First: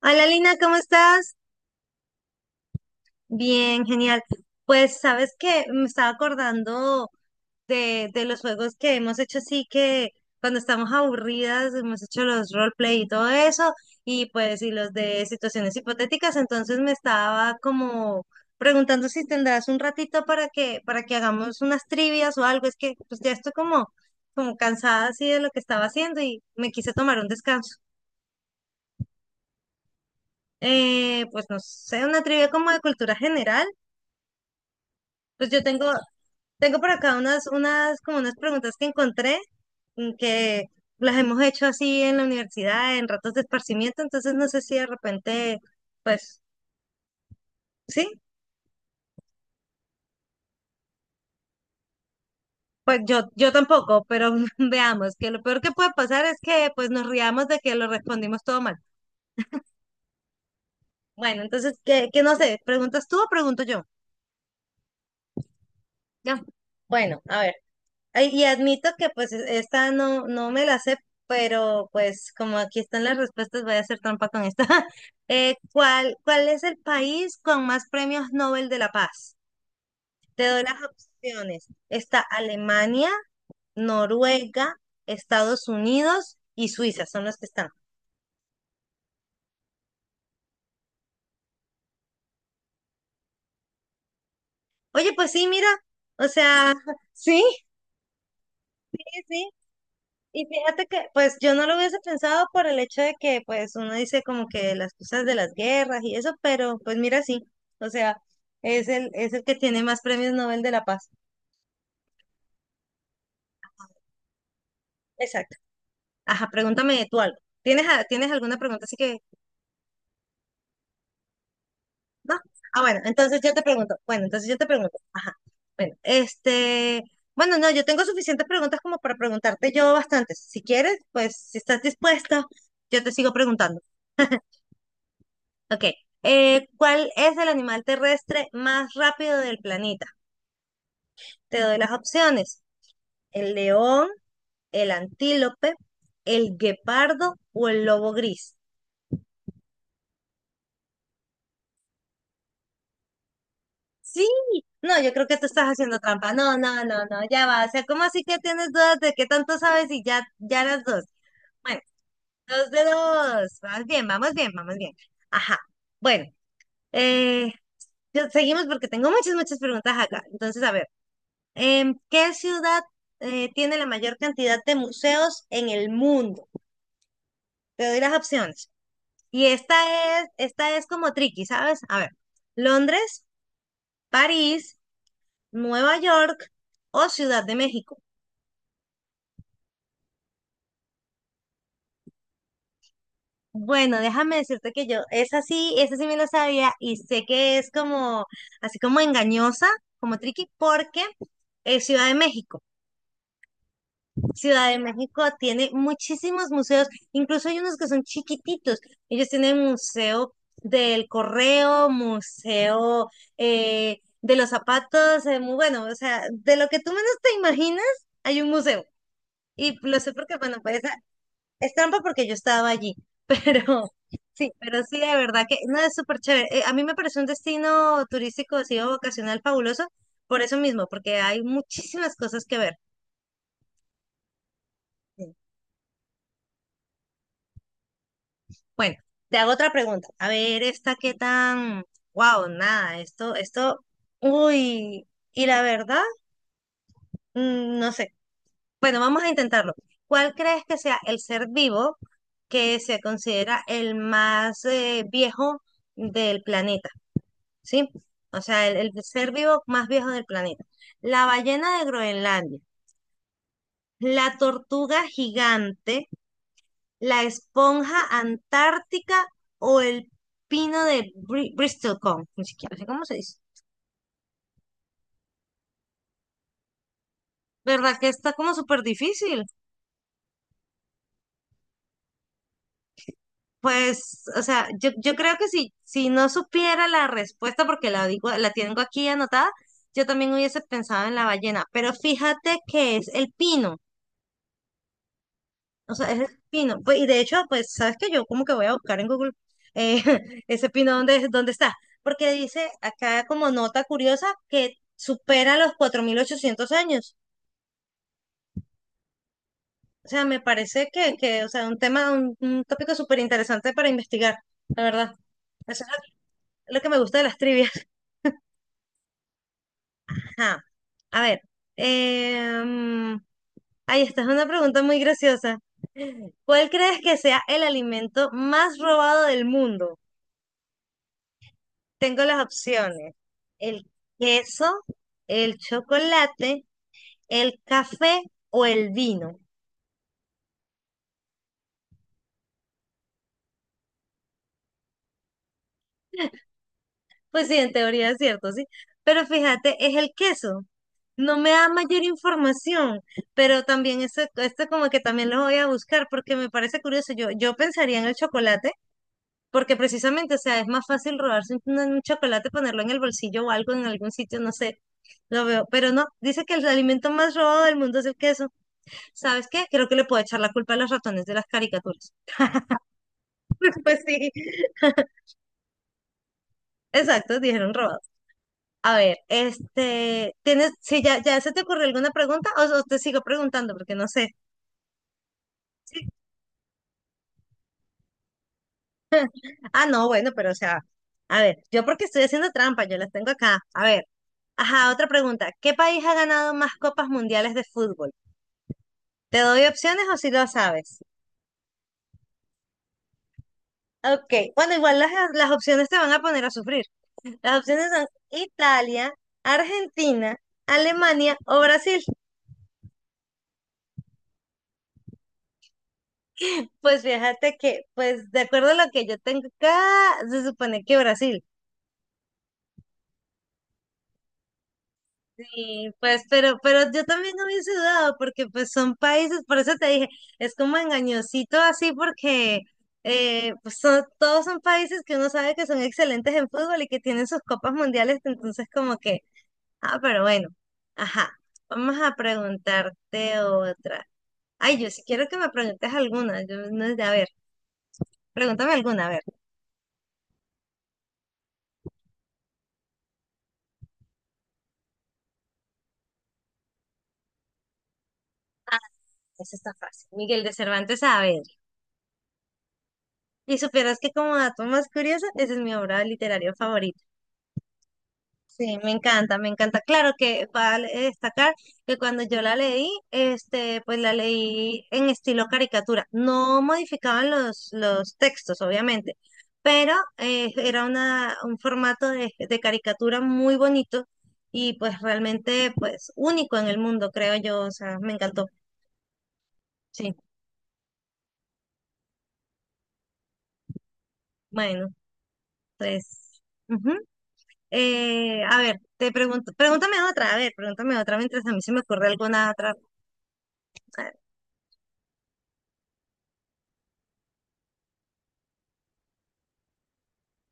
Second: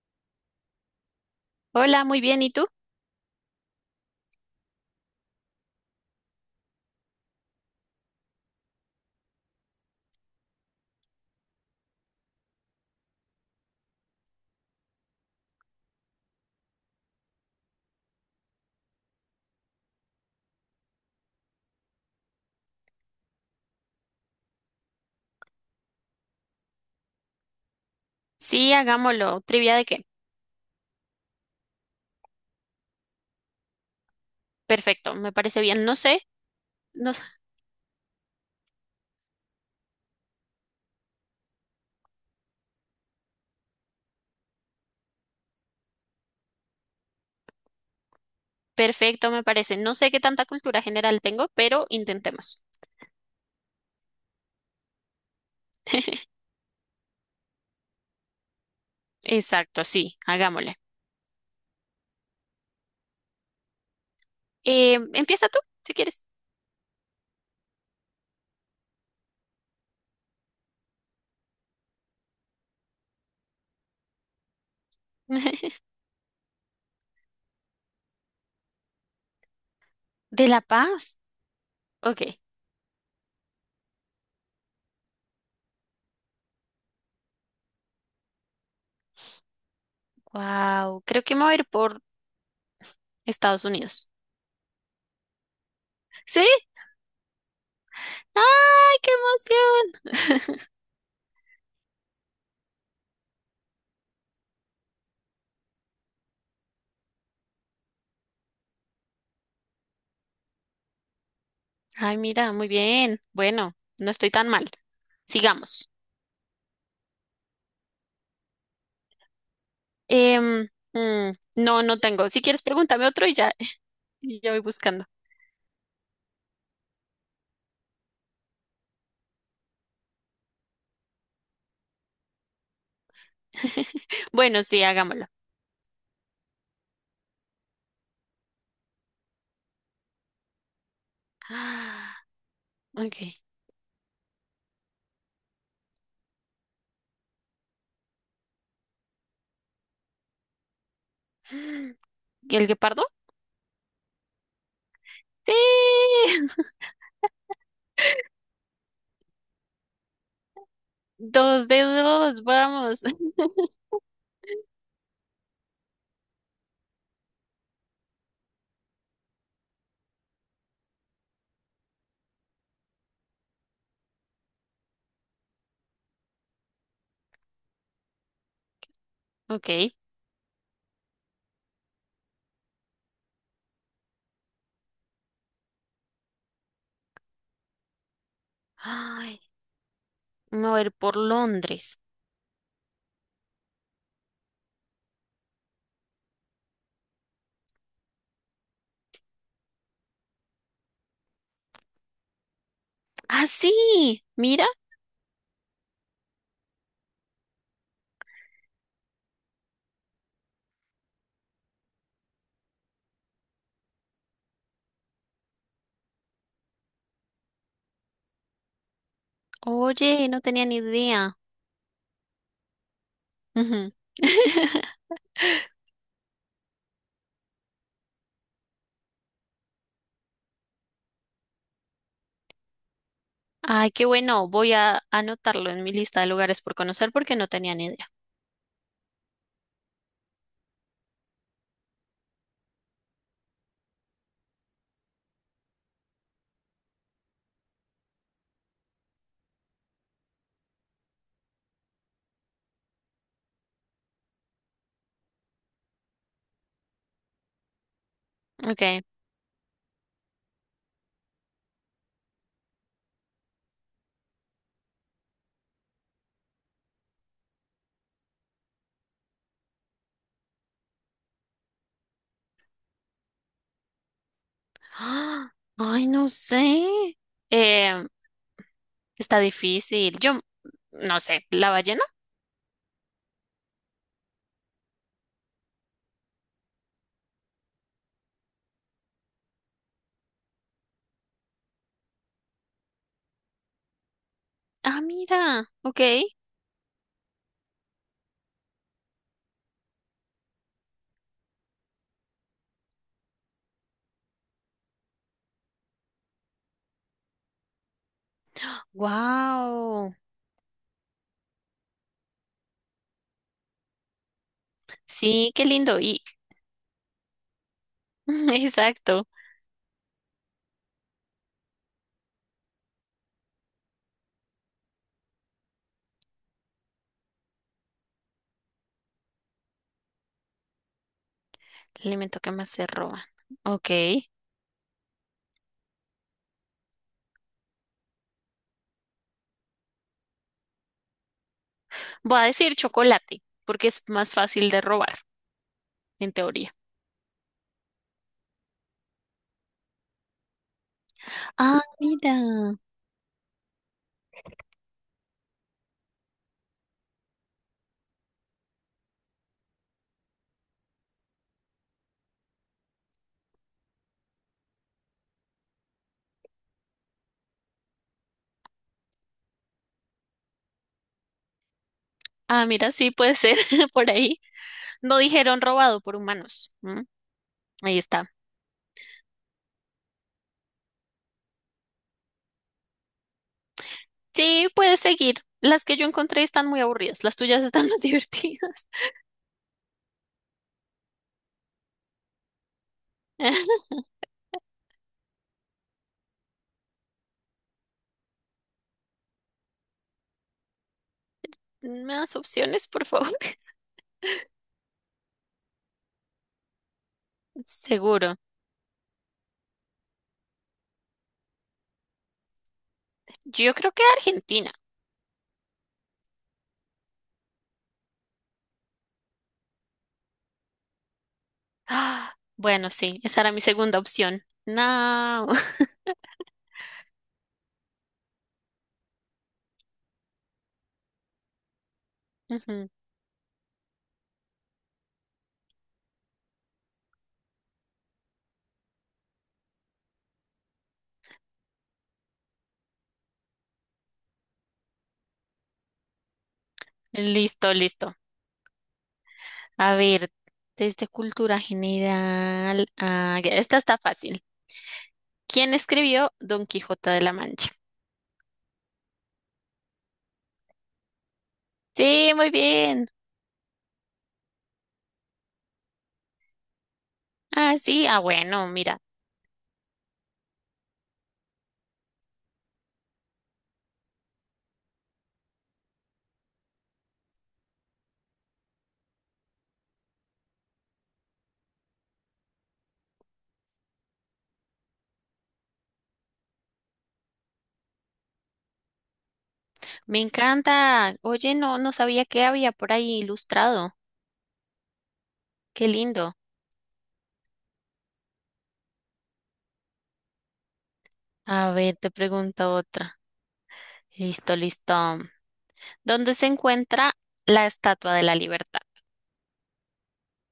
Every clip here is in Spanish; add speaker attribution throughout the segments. Speaker 1: Hola Lina, ¿cómo estás?
Speaker 2: Hola, muy bien. ¿Y tú?
Speaker 1: Bien, genial. Pues sabes que me estaba acordando de los juegos que hemos hecho así que cuando estamos aburridas hemos hecho los roleplay y todo eso y pues los de situaciones hipotéticas, entonces me estaba como preguntando si tendrás un ratito para que hagamos unas trivias o algo, es que pues ya estoy como cansada así de lo que estaba haciendo y me quise tomar un descanso.
Speaker 2: Sí, hagámoslo. ¿Trivia de qué?
Speaker 1: Pues no sé, una trivia como de cultura general.
Speaker 2: Perfecto, me
Speaker 1: Pues
Speaker 2: parece
Speaker 1: yo
Speaker 2: bien.
Speaker 1: tengo,
Speaker 2: No sé,
Speaker 1: tengo por
Speaker 2: no,
Speaker 1: acá como unas preguntas que encontré, que las hemos hecho así en la universidad, en ratos de esparcimiento, entonces no sé si de repente, pues, sí,
Speaker 2: perfecto, me parece. No sé qué tanta cultura general tengo, pero intentemos.
Speaker 1: pues yo tampoco, pero veamos, que lo peor que puede pasar es que pues nos riamos de que lo respondimos todo mal.
Speaker 2: Exacto, sí, hagámosle.
Speaker 1: Bueno, entonces, que no sé, ¿preguntas tú o pregunto yo?
Speaker 2: Empieza tú, si quieres.
Speaker 1: Ya. Bueno, a ver. Ay, y admito que pues esta no, no me la sé, pero pues como aquí están las respuestas, voy a hacer trampa con esta. ¿Cuál es el país con más premios Nobel de la Paz?
Speaker 2: ¿De
Speaker 1: Te
Speaker 2: La
Speaker 1: doy las
Speaker 2: Paz?
Speaker 1: opciones. Está
Speaker 2: Ok.
Speaker 1: Alemania, Noruega, Estados Unidos y Suiza, son los que están.
Speaker 2: Wow, creo que me voy a ir por Estados Unidos.
Speaker 1: Oye, pues sí, mira, o
Speaker 2: ¿Sí?
Speaker 1: sea, Sí,
Speaker 2: ¡Ay,
Speaker 1: sí,
Speaker 2: qué
Speaker 1: sí. Y
Speaker 2: emoción!
Speaker 1: fíjate que, pues yo no lo hubiese pensado por el hecho de que, pues uno dice como que las cosas de las guerras y eso, pero pues mira, sí, o sea, es el que tiene más premios Nobel de la Paz.
Speaker 2: Ay, mira, muy bien. Bueno, no estoy tan mal.
Speaker 1: Exacto.
Speaker 2: Sigamos.
Speaker 1: Ajá, pregúntame tú algo. ¿Tienes, tienes alguna pregunta? Así que,
Speaker 2: Em, no tengo.
Speaker 1: ¿no?
Speaker 2: Si quieres,
Speaker 1: Ah, bueno,
Speaker 2: pregúntame otro y
Speaker 1: entonces
Speaker 2: ya.
Speaker 1: yo te pregunto. Bueno,
Speaker 2: Y
Speaker 1: entonces
Speaker 2: ya
Speaker 1: yo
Speaker 2: voy
Speaker 1: te pregunto.
Speaker 2: buscando.
Speaker 1: Ajá. Bueno, este, bueno, no, yo tengo suficientes preguntas como para preguntarte yo bastantes. Si quieres, pues si estás dispuesta, yo te sigo preguntando.
Speaker 2: Bueno, sí, hagámoslo.
Speaker 1: Ok. ¿Cuál es el animal terrestre más rápido del planeta? Te doy las
Speaker 2: Ah,
Speaker 1: opciones.
Speaker 2: Ok.
Speaker 1: El león, el antílope, el guepardo o el lobo gris.
Speaker 2: ¿Y el guepardo?
Speaker 1: Sí, no, yo creo que tú
Speaker 2: Sí.
Speaker 1: estás haciendo trampa. No, no, no, no, ya va. O sea, ¿cómo así que tienes dudas de qué tanto sabes y ya, ya las dos?
Speaker 2: Dos de
Speaker 1: Bueno,
Speaker 2: dos,
Speaker 1: dos de
Speaker 2: vamos.
Speaker 1: dos. Vamos bien, vamos bien, vamos bien. Ajá. Bueno, eh, seguimos porque tengo muchas, muchas preguntas acá. Entonces, a ver. ¿Qué ciudad tiene la mayor cantidad de museos en el mundo? Te doy las opciones. Y
Speaker 2: Ok.
Speaker 1: esta es como tricky, ¿sabes? A ver, Londres, París, Nueva York o Ciudad de México.
Speaker 2: Ay, me voy a ir por Londres.
Speaker 1: Bueno, déjame decirte que yo, esa sí me lo sabía y sé que es como, así como engañosa, como tricky, porque es Ciudad de México.
Speaker 2: Ah, sí. Mira.
Speaker 1: Ciudad de México tiene muchísimos museos, incluso hay unos que son chiquititos. Ellos tienen museo del correo, museo de los zapatos, muy bueno, o sea, de lo que tú menos te imaginas, hay un museo. Y lo sé
Speaker 2: Oye,
Speaker 1: porque,
Speaker 2: no
Speaker 1: bueno,
Speaker 2: tenía ni
Speaker 1: pues
Speaker 2: idea.
Speaker 1: es trampa porque yo estaba allí, pero
Speaker 2: Ujú.
Speaker 1: sí, pero sí, de verdad que no es súper chévere. A mí me parece un destino turístico, así o vacacional fabuloso, por eso mismo, porque hay muchísimas cosas que ver.
Speaker 2: Ay, qué bueno. Voy a anotarlo en mi lista de lugares por conocer porque no tenía ni idea.
Speaker 1: Bueno, te hago otra pregunta. A ver, esta qué tan. Wow, nada, esto, esto. Uy, y la verdad, no sé. Bueno, vamos a intentarlo. ¿Cuál crees que sea el ser vivo que se considera el más viejo del planeta? ¿Sí? O sea, el
Speaker 2: Okay.
Speaker 1: ser vivo más viejo del planeta. La ballena de Groenlandia, la tortuga gigante, la esponja antártica o el pino de Bristol Cone, ni siquiera sé cómo se dice.
Speaker 2: ¡Ah! Ay, no sé.
Speaker 1: ¿Verdad
Speaker 2: Eh,
Speaker 1: que está como súper difícil?
Speaker 2: Está difícil. Yo no sé. ¿La ballena?
Speaker 1: Pues, o sea, yo creo que si no supiera la respuesta, porque la digo, la tengo aquí anotada, yo también hubiese pensado en la ballena. Pero fíjate que es el pino.
Speaker 2: Ah, mira.
Speaker 1: O
Speaker 2: Ok.
Speaker 1: sea, es el pino. Pues, y de hecho, pues, ¿sabes qué? Yo como que voy a buscar en Google eh, ese pino dónde, dónde está. Porque dice acá como nota curiosa que supera los 4.800 años. O
Speaker 2: Wow.
Speaker 1: sea, me parece que, o sea, un tema, un tópico súper interesante para investigar, la verdad.
Speaker 2: Sí, qué
Speaker 1: Eso es
Speaker 2: lindo. Y
Speaker 1: lo que me gusta de las trivias.
Speaker 2: exacto.
Speaker 1: Ajá. A ver, em, ahí está, es una pregunta muy graciosa. ¿Cuál crees que sea el alimento más robado del mundo?
Speaker 2: El
Speaker 1: Tengo
Speaker 2: alimento
Speaker 1: las
Speaker 2: que más se
Speaker 1: opciones.
Speaker 2: roban.
Speaker 1: El
Speaker 2: Ok.
Speaker 1: queso, el chocolate, el café o el vino.
Speaker 2: Voy a decir chocolate porque es más fácil de robar, en teoría.
Speaker 1: Pues sí, en teoría es cierto, sí. Pero fíjate, es el queso. No me da
Speaker 2: Ah,
Speaker 1: mayor
Speaker 2: mira.
Speaker 1: información, pero también eso, esto como que también lo voy a buscar porque me parece curioso. Yo pensaría en el chocolate porque precisamente, o sea, es más fácil robarse un chocolate, ponerlo en el bolsillo o algo en algún sitio, no sé, lo veo. Pero no, dice que el alimento más robado del mundo es el queso. ¿Sabes qué? Creo que le puedo echar la culpa a los ratones de las caricaturas.
Speaker 2: Ah, mira, sí puede ser
Speaker 1: Pues
Speaker 2: por
Speaker 1: sí,
Speaker 2: ahí. No dijeron robado por humanos.
Speaker 1: exacto, dijeron
Speaker 2: Ahí
Speaker 1: robados.
Speaker 2: está.
Speaker 1: A ver, este, ¿tienes, si ya se te ocurrió alguna pregunta o te sigo preguntando porque no sé?
Speaker 2: Sí, puedes seguir. Las que
Speaker 1: Sí.
Speaker 2: yo encontré están muy aburridas. Las tuyas están más divertidas.
Speaker 1: Ah, no, bueno, pero o sea, a ver, yo porque estoy haciendo trampa, yo las tengo acá. A ver, ajá, otra pregunta. ¿Qué país ha ganado más copas mundiales de fútbol? ¿Te doy opciones o si lo sabes?
Speaker 2: Más opciones, por favor.
Speaker 1: Ok, bueno, igual las opciones te van a poner a sufrir. Las opciones son
Speaker 2: Seguro.
Speaker 1: Italia, Argentina, Alemania o Brasil.
Speaker 2: Yo creo que Argentina.
Speaker 1: Pues fíjate que, pues de acuerdo a lo que yo tengo acá, se supone que Brasil.
Speaker 2: Ah, bueno, sí, esa era mi segunda opción. No.
Speaker 1: Sí, pues, pero yo también no hubiese dudado, porque pues son países, por eso te dije, es como engañosito así, porque
Speaker 2: Ujú.
Speaker 1: pues, todos son países que uno sabe que son excelentes en fútbol y que tienen sus copas mundiales, entonces como que, ah, pero bueno, ajá, vamos a preguntarte otra. Ay, yo si quiero que me preguntes alguna, yo, no, a ver,
Speaker 2: Listo, listo.
Speaker 1: pregúntame alguna, a ver.
Speaker 2: A ver, desde cultura general. Ah, ya, esta está fácil. ¿Quién escribió Don Quijote de la Mancha?
Speaker 1: Esa está fácil. Miguel de Cervantes Saavedra.
Speaker 2: Sí, muy bien.
Speaker 1: Y supieras que como dato más curioso, esa es mi obra literaria favorita.
Speaker 2: Ah, sí. Ah, bueno,
Speaker 1: Sí, me
Speaker 2: mira.
Speaker 1: encanta, me encanta. Claro que vale destacar que cuando yo la leí, este, pues la leí en estilo caricatura. No modificaban los textos, obviamente, pero era un formato de caricatura muy bonito y pues realmente pues único en el mundo, creo yo. O sea, me encantó. Sí,
Speaker 2: Me encanta. Oye, no sabía que había por ahí ilustrado.
Speaker 1: bueno,
Speaker 2: Qué lindo.
Speaker 1: pues. Ujú. A ver, te pregunto, pregúntame otra, a ver, pregúntame otra mientras a mí se
Speaker 2: A
Speaker 1: me
Speaker 2: ver,
Speaker 1: ocurre
Speaker 2: te
Speaker 1: alguna
Speaker 2: pregunto
Speaker 1: otra.
Speaker 2: otra.
Speaker 1: A ver.
Speaker 2: Listo, listo. ¿Dónde se encuentra la Estatua de la Libertad?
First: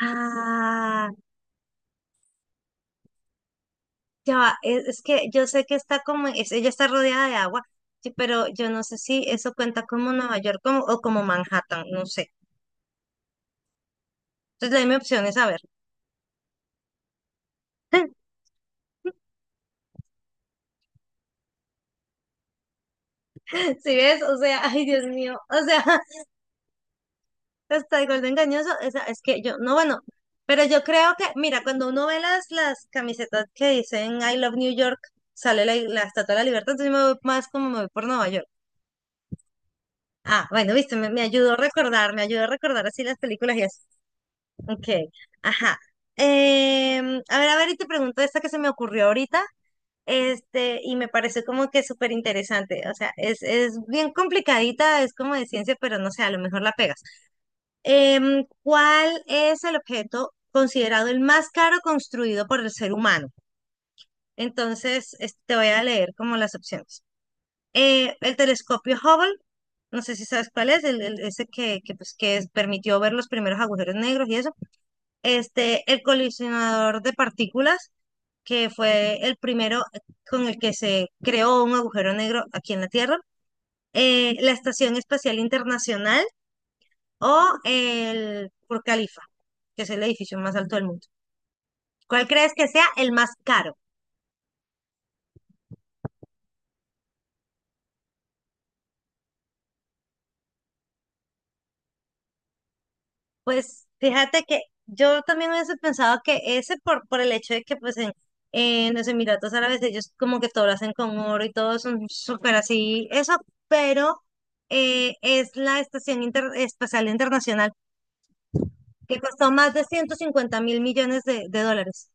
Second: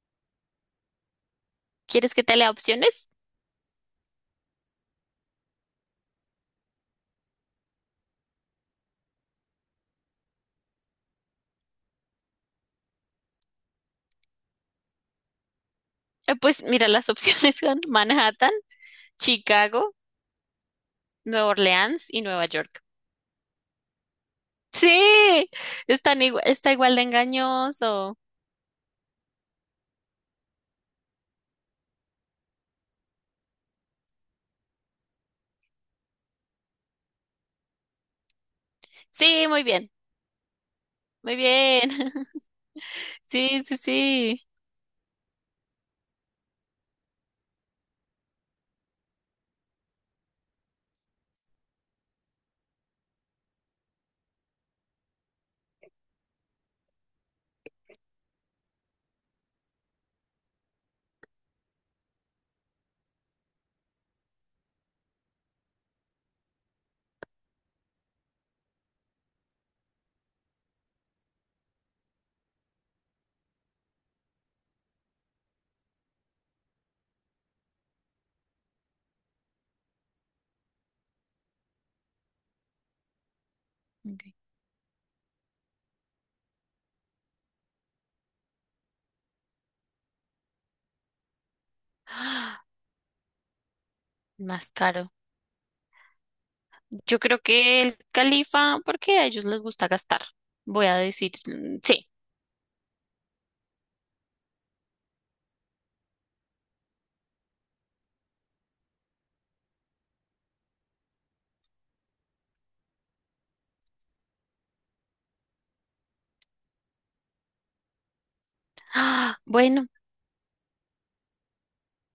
Speaker 1: Ah,
Speaker 2: ¿Quieres que te lea opciones?
Speaker 1: ya va, es que yo sé que está como, ella está rodeada de agua, sí, pero yo no sé si eso cuenta como Nueva York como, o como Manhattan, no sé. Entonces, dame opciones, a ver.
Speaker 2: Pues mira, las opciones son Manhattan, Chicago, Nueva Orleans y Nueva York.
Speaker 1: ¿Si ves? O sea, ay, Dios mío,
Speaker 2: Sí,
Speaker 1: o sea,
Speaker 2: está igual de
Speaker 1: hasta el
Speaker 2: engañoso.
Speaker 1: gordo engañoso, es que yo, no, bueno, pero yo creo que, mira, cuando uno ve las camisetas que dicen I love New York, sale la Estatua de la Libertad, entonces yo me voy más como me voy por Nueva York.
Speaker 2: Sí, muy bien,
Speaker 1: Ah, bueno, viste, me,
Speaker 2: muy
Speaker 1: ayudó a
Speaker 2: bien.
Speaker 1: recordar, me ayudó a recordar así las películas y
Speaker 2: Sí, sí,
Speaker 1: así.
Speaker 2: sí.
Speaker 1: Ok, ajá. A ver, a ver, y te pregunto esta que se me ocurrió ahorita, este, y me pareció como que súper interesante, o sea, es bien complicadita, es como de ciencia, pero no sé, a lo mejor la pegas. ¿Cuál es el objeto considerado el más caro construido por el ser humano? Entonces, te voy a leer como las opciones. El telescopio Hubble, no sé si sabes cuál es, ese que permitió ver los primeros agujeros negros y eso. Este, el colisionador de partículas, que fue el primero con el que se creó un agujero negro aquí en la Tierra.
Speaker 2: Ok,
Speaker 1: La Estación Espacial Internacional o el Burj Khalifa, que es el edificio más alto del mundo. ¿Cuál crees que sea el más caro?
Speaker 2: más caro. Yo creo que el califa, porque a ellos les gusta gastar. Voy a decir, sí.
Speaker 1: Pues fíjate que yo también hubiese pensado que ese por, el hecho de que pues en los Emiratos Árabes ellos como que todo lo hacen con oro y todo son súper así, eso, pero es la Estación Espacial Internacional que
Speaker 2: Ah,
Speaker 1: costó más de
Speaker 2: bueno,
Speaker 1: 150.000 millones de dólares.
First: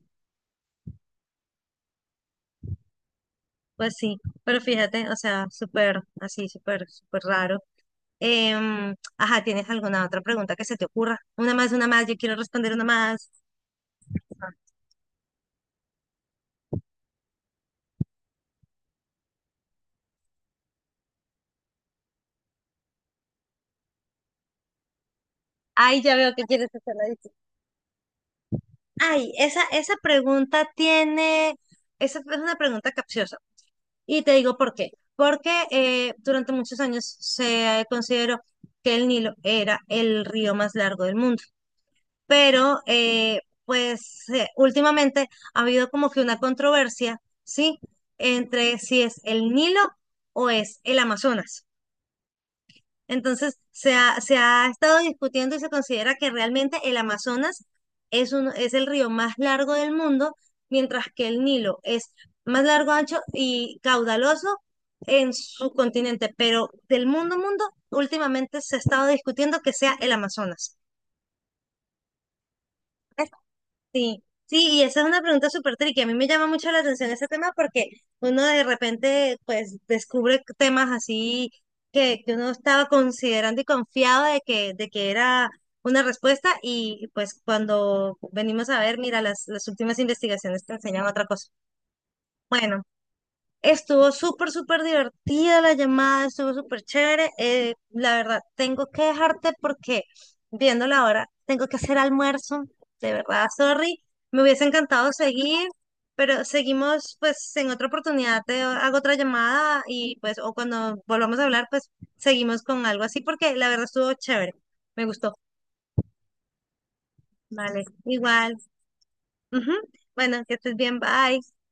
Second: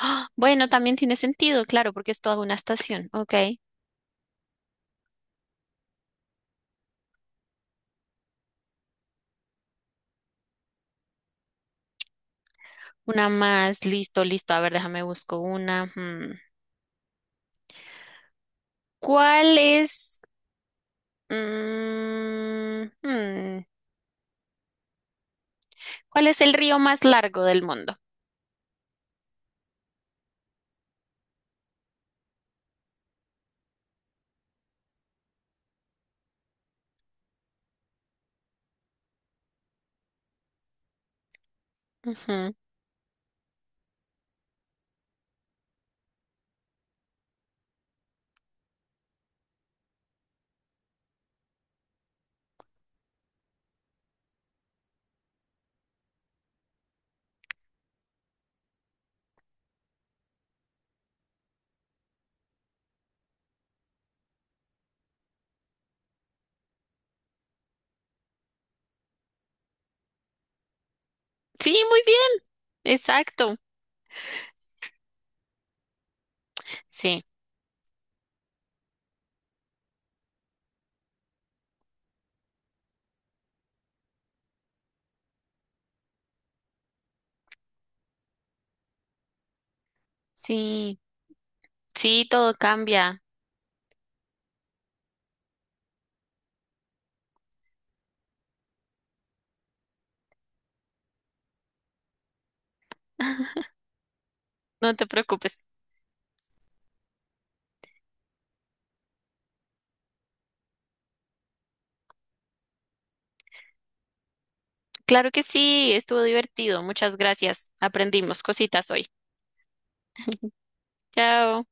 Speaker 2: ah, bueno, también tiene sentido, claro, porque es toda una estación. Ok,
Speaker 1: Pues sí, pero fíjate, o sea, súper así, súper, súper raro. Ajá, ¿tienes alguna otra pregunta que se te ocurra? Una más, yo quiero responder una
Speaker 2: una
Speaker 1: más.
Speaker 2: más, listo, listo. A ver, déjame busco una. Hmm. ¿Cuál es, mm, hmm,
Speaker 1: Ay, ya
Speaker 2: ¿Cuál
Speaker 1: veo
Speaker 2: es
Speaker 1: que
Speaker 2: el
Speaker 1: quieres
Speaker 2: río
Speaker 1: hacerla
Speaker 2: más
Speaker 1: difícil.
Speaker 2: largo del mundo?
Speaker 1: Ay, esa es una pregunta capciosa. Y te digo por qué. Porque durante muchos años se consideró que el Nilo era el río más largo del mundo.
Speaker 2: Ujú.
Speaker 1: Pero, pues, últimamente ha habido como que una controversia, ¿sí? Entre si es el Nilo o es el Amazonas. Entonces, se ha estado discutiendo y se considera que realmente el Amazonas es el río más largo del mundo, mientras que el Nilo es más largo, ancho y caudaloso en su continente, pero del mundo, mundo, últimamente se ha estado discutiendo que sea el Amazonas.
Speaker 2: Sí, muy bien, exacto.
Speaker 1: Sí, sí, y esa es una pregunta súper tricky. A mí me llama mucho la atención
Speaker 2: Sí,
Speaker 1: ese tema porque uno de repente pues descubre temas así que uno estaba considerando y confiado de que era una respuesta y pues cuando venimos a ver, mira, las últimas investigaciones te
Speaker 2: sí,
Speaker 1: enseñan otra cosa.
Speaker 2: sí, todo
Speaker 1: Bueno.
Speaker 2: cambia.
Speaker 1: Estuvo súper, súper divertida la llamada, estuvo súper chévere. La verdad, tengo que dejarte porque viendo la hora, tengo que hacer almuerzo. De verdad, sorry. Me hubiese
Speaker 2: No te
Speaker 1: encantado
Speaker 2: preocupes.
Speaker 1: seguir, pero seguimos pues en otra oportunidad. Te hago otra llamada y pues, o cuando volvamos a hablar, pues seguimos con algo así porque la verdad estuvo chévere. Me
Speaker 2: Claro
Speaker 1: gustó.
Speaker 2: que sí, estuvo divertido. Muchas gracias.
Speaker 1: Vale,
Speaker 2: Aprendimos
Speaker 1: igual.
Speaker 2: cositas hoy.
Speaker 1: Ujú. Bueno, que estés bien, bye.
Speaker 2: Chao.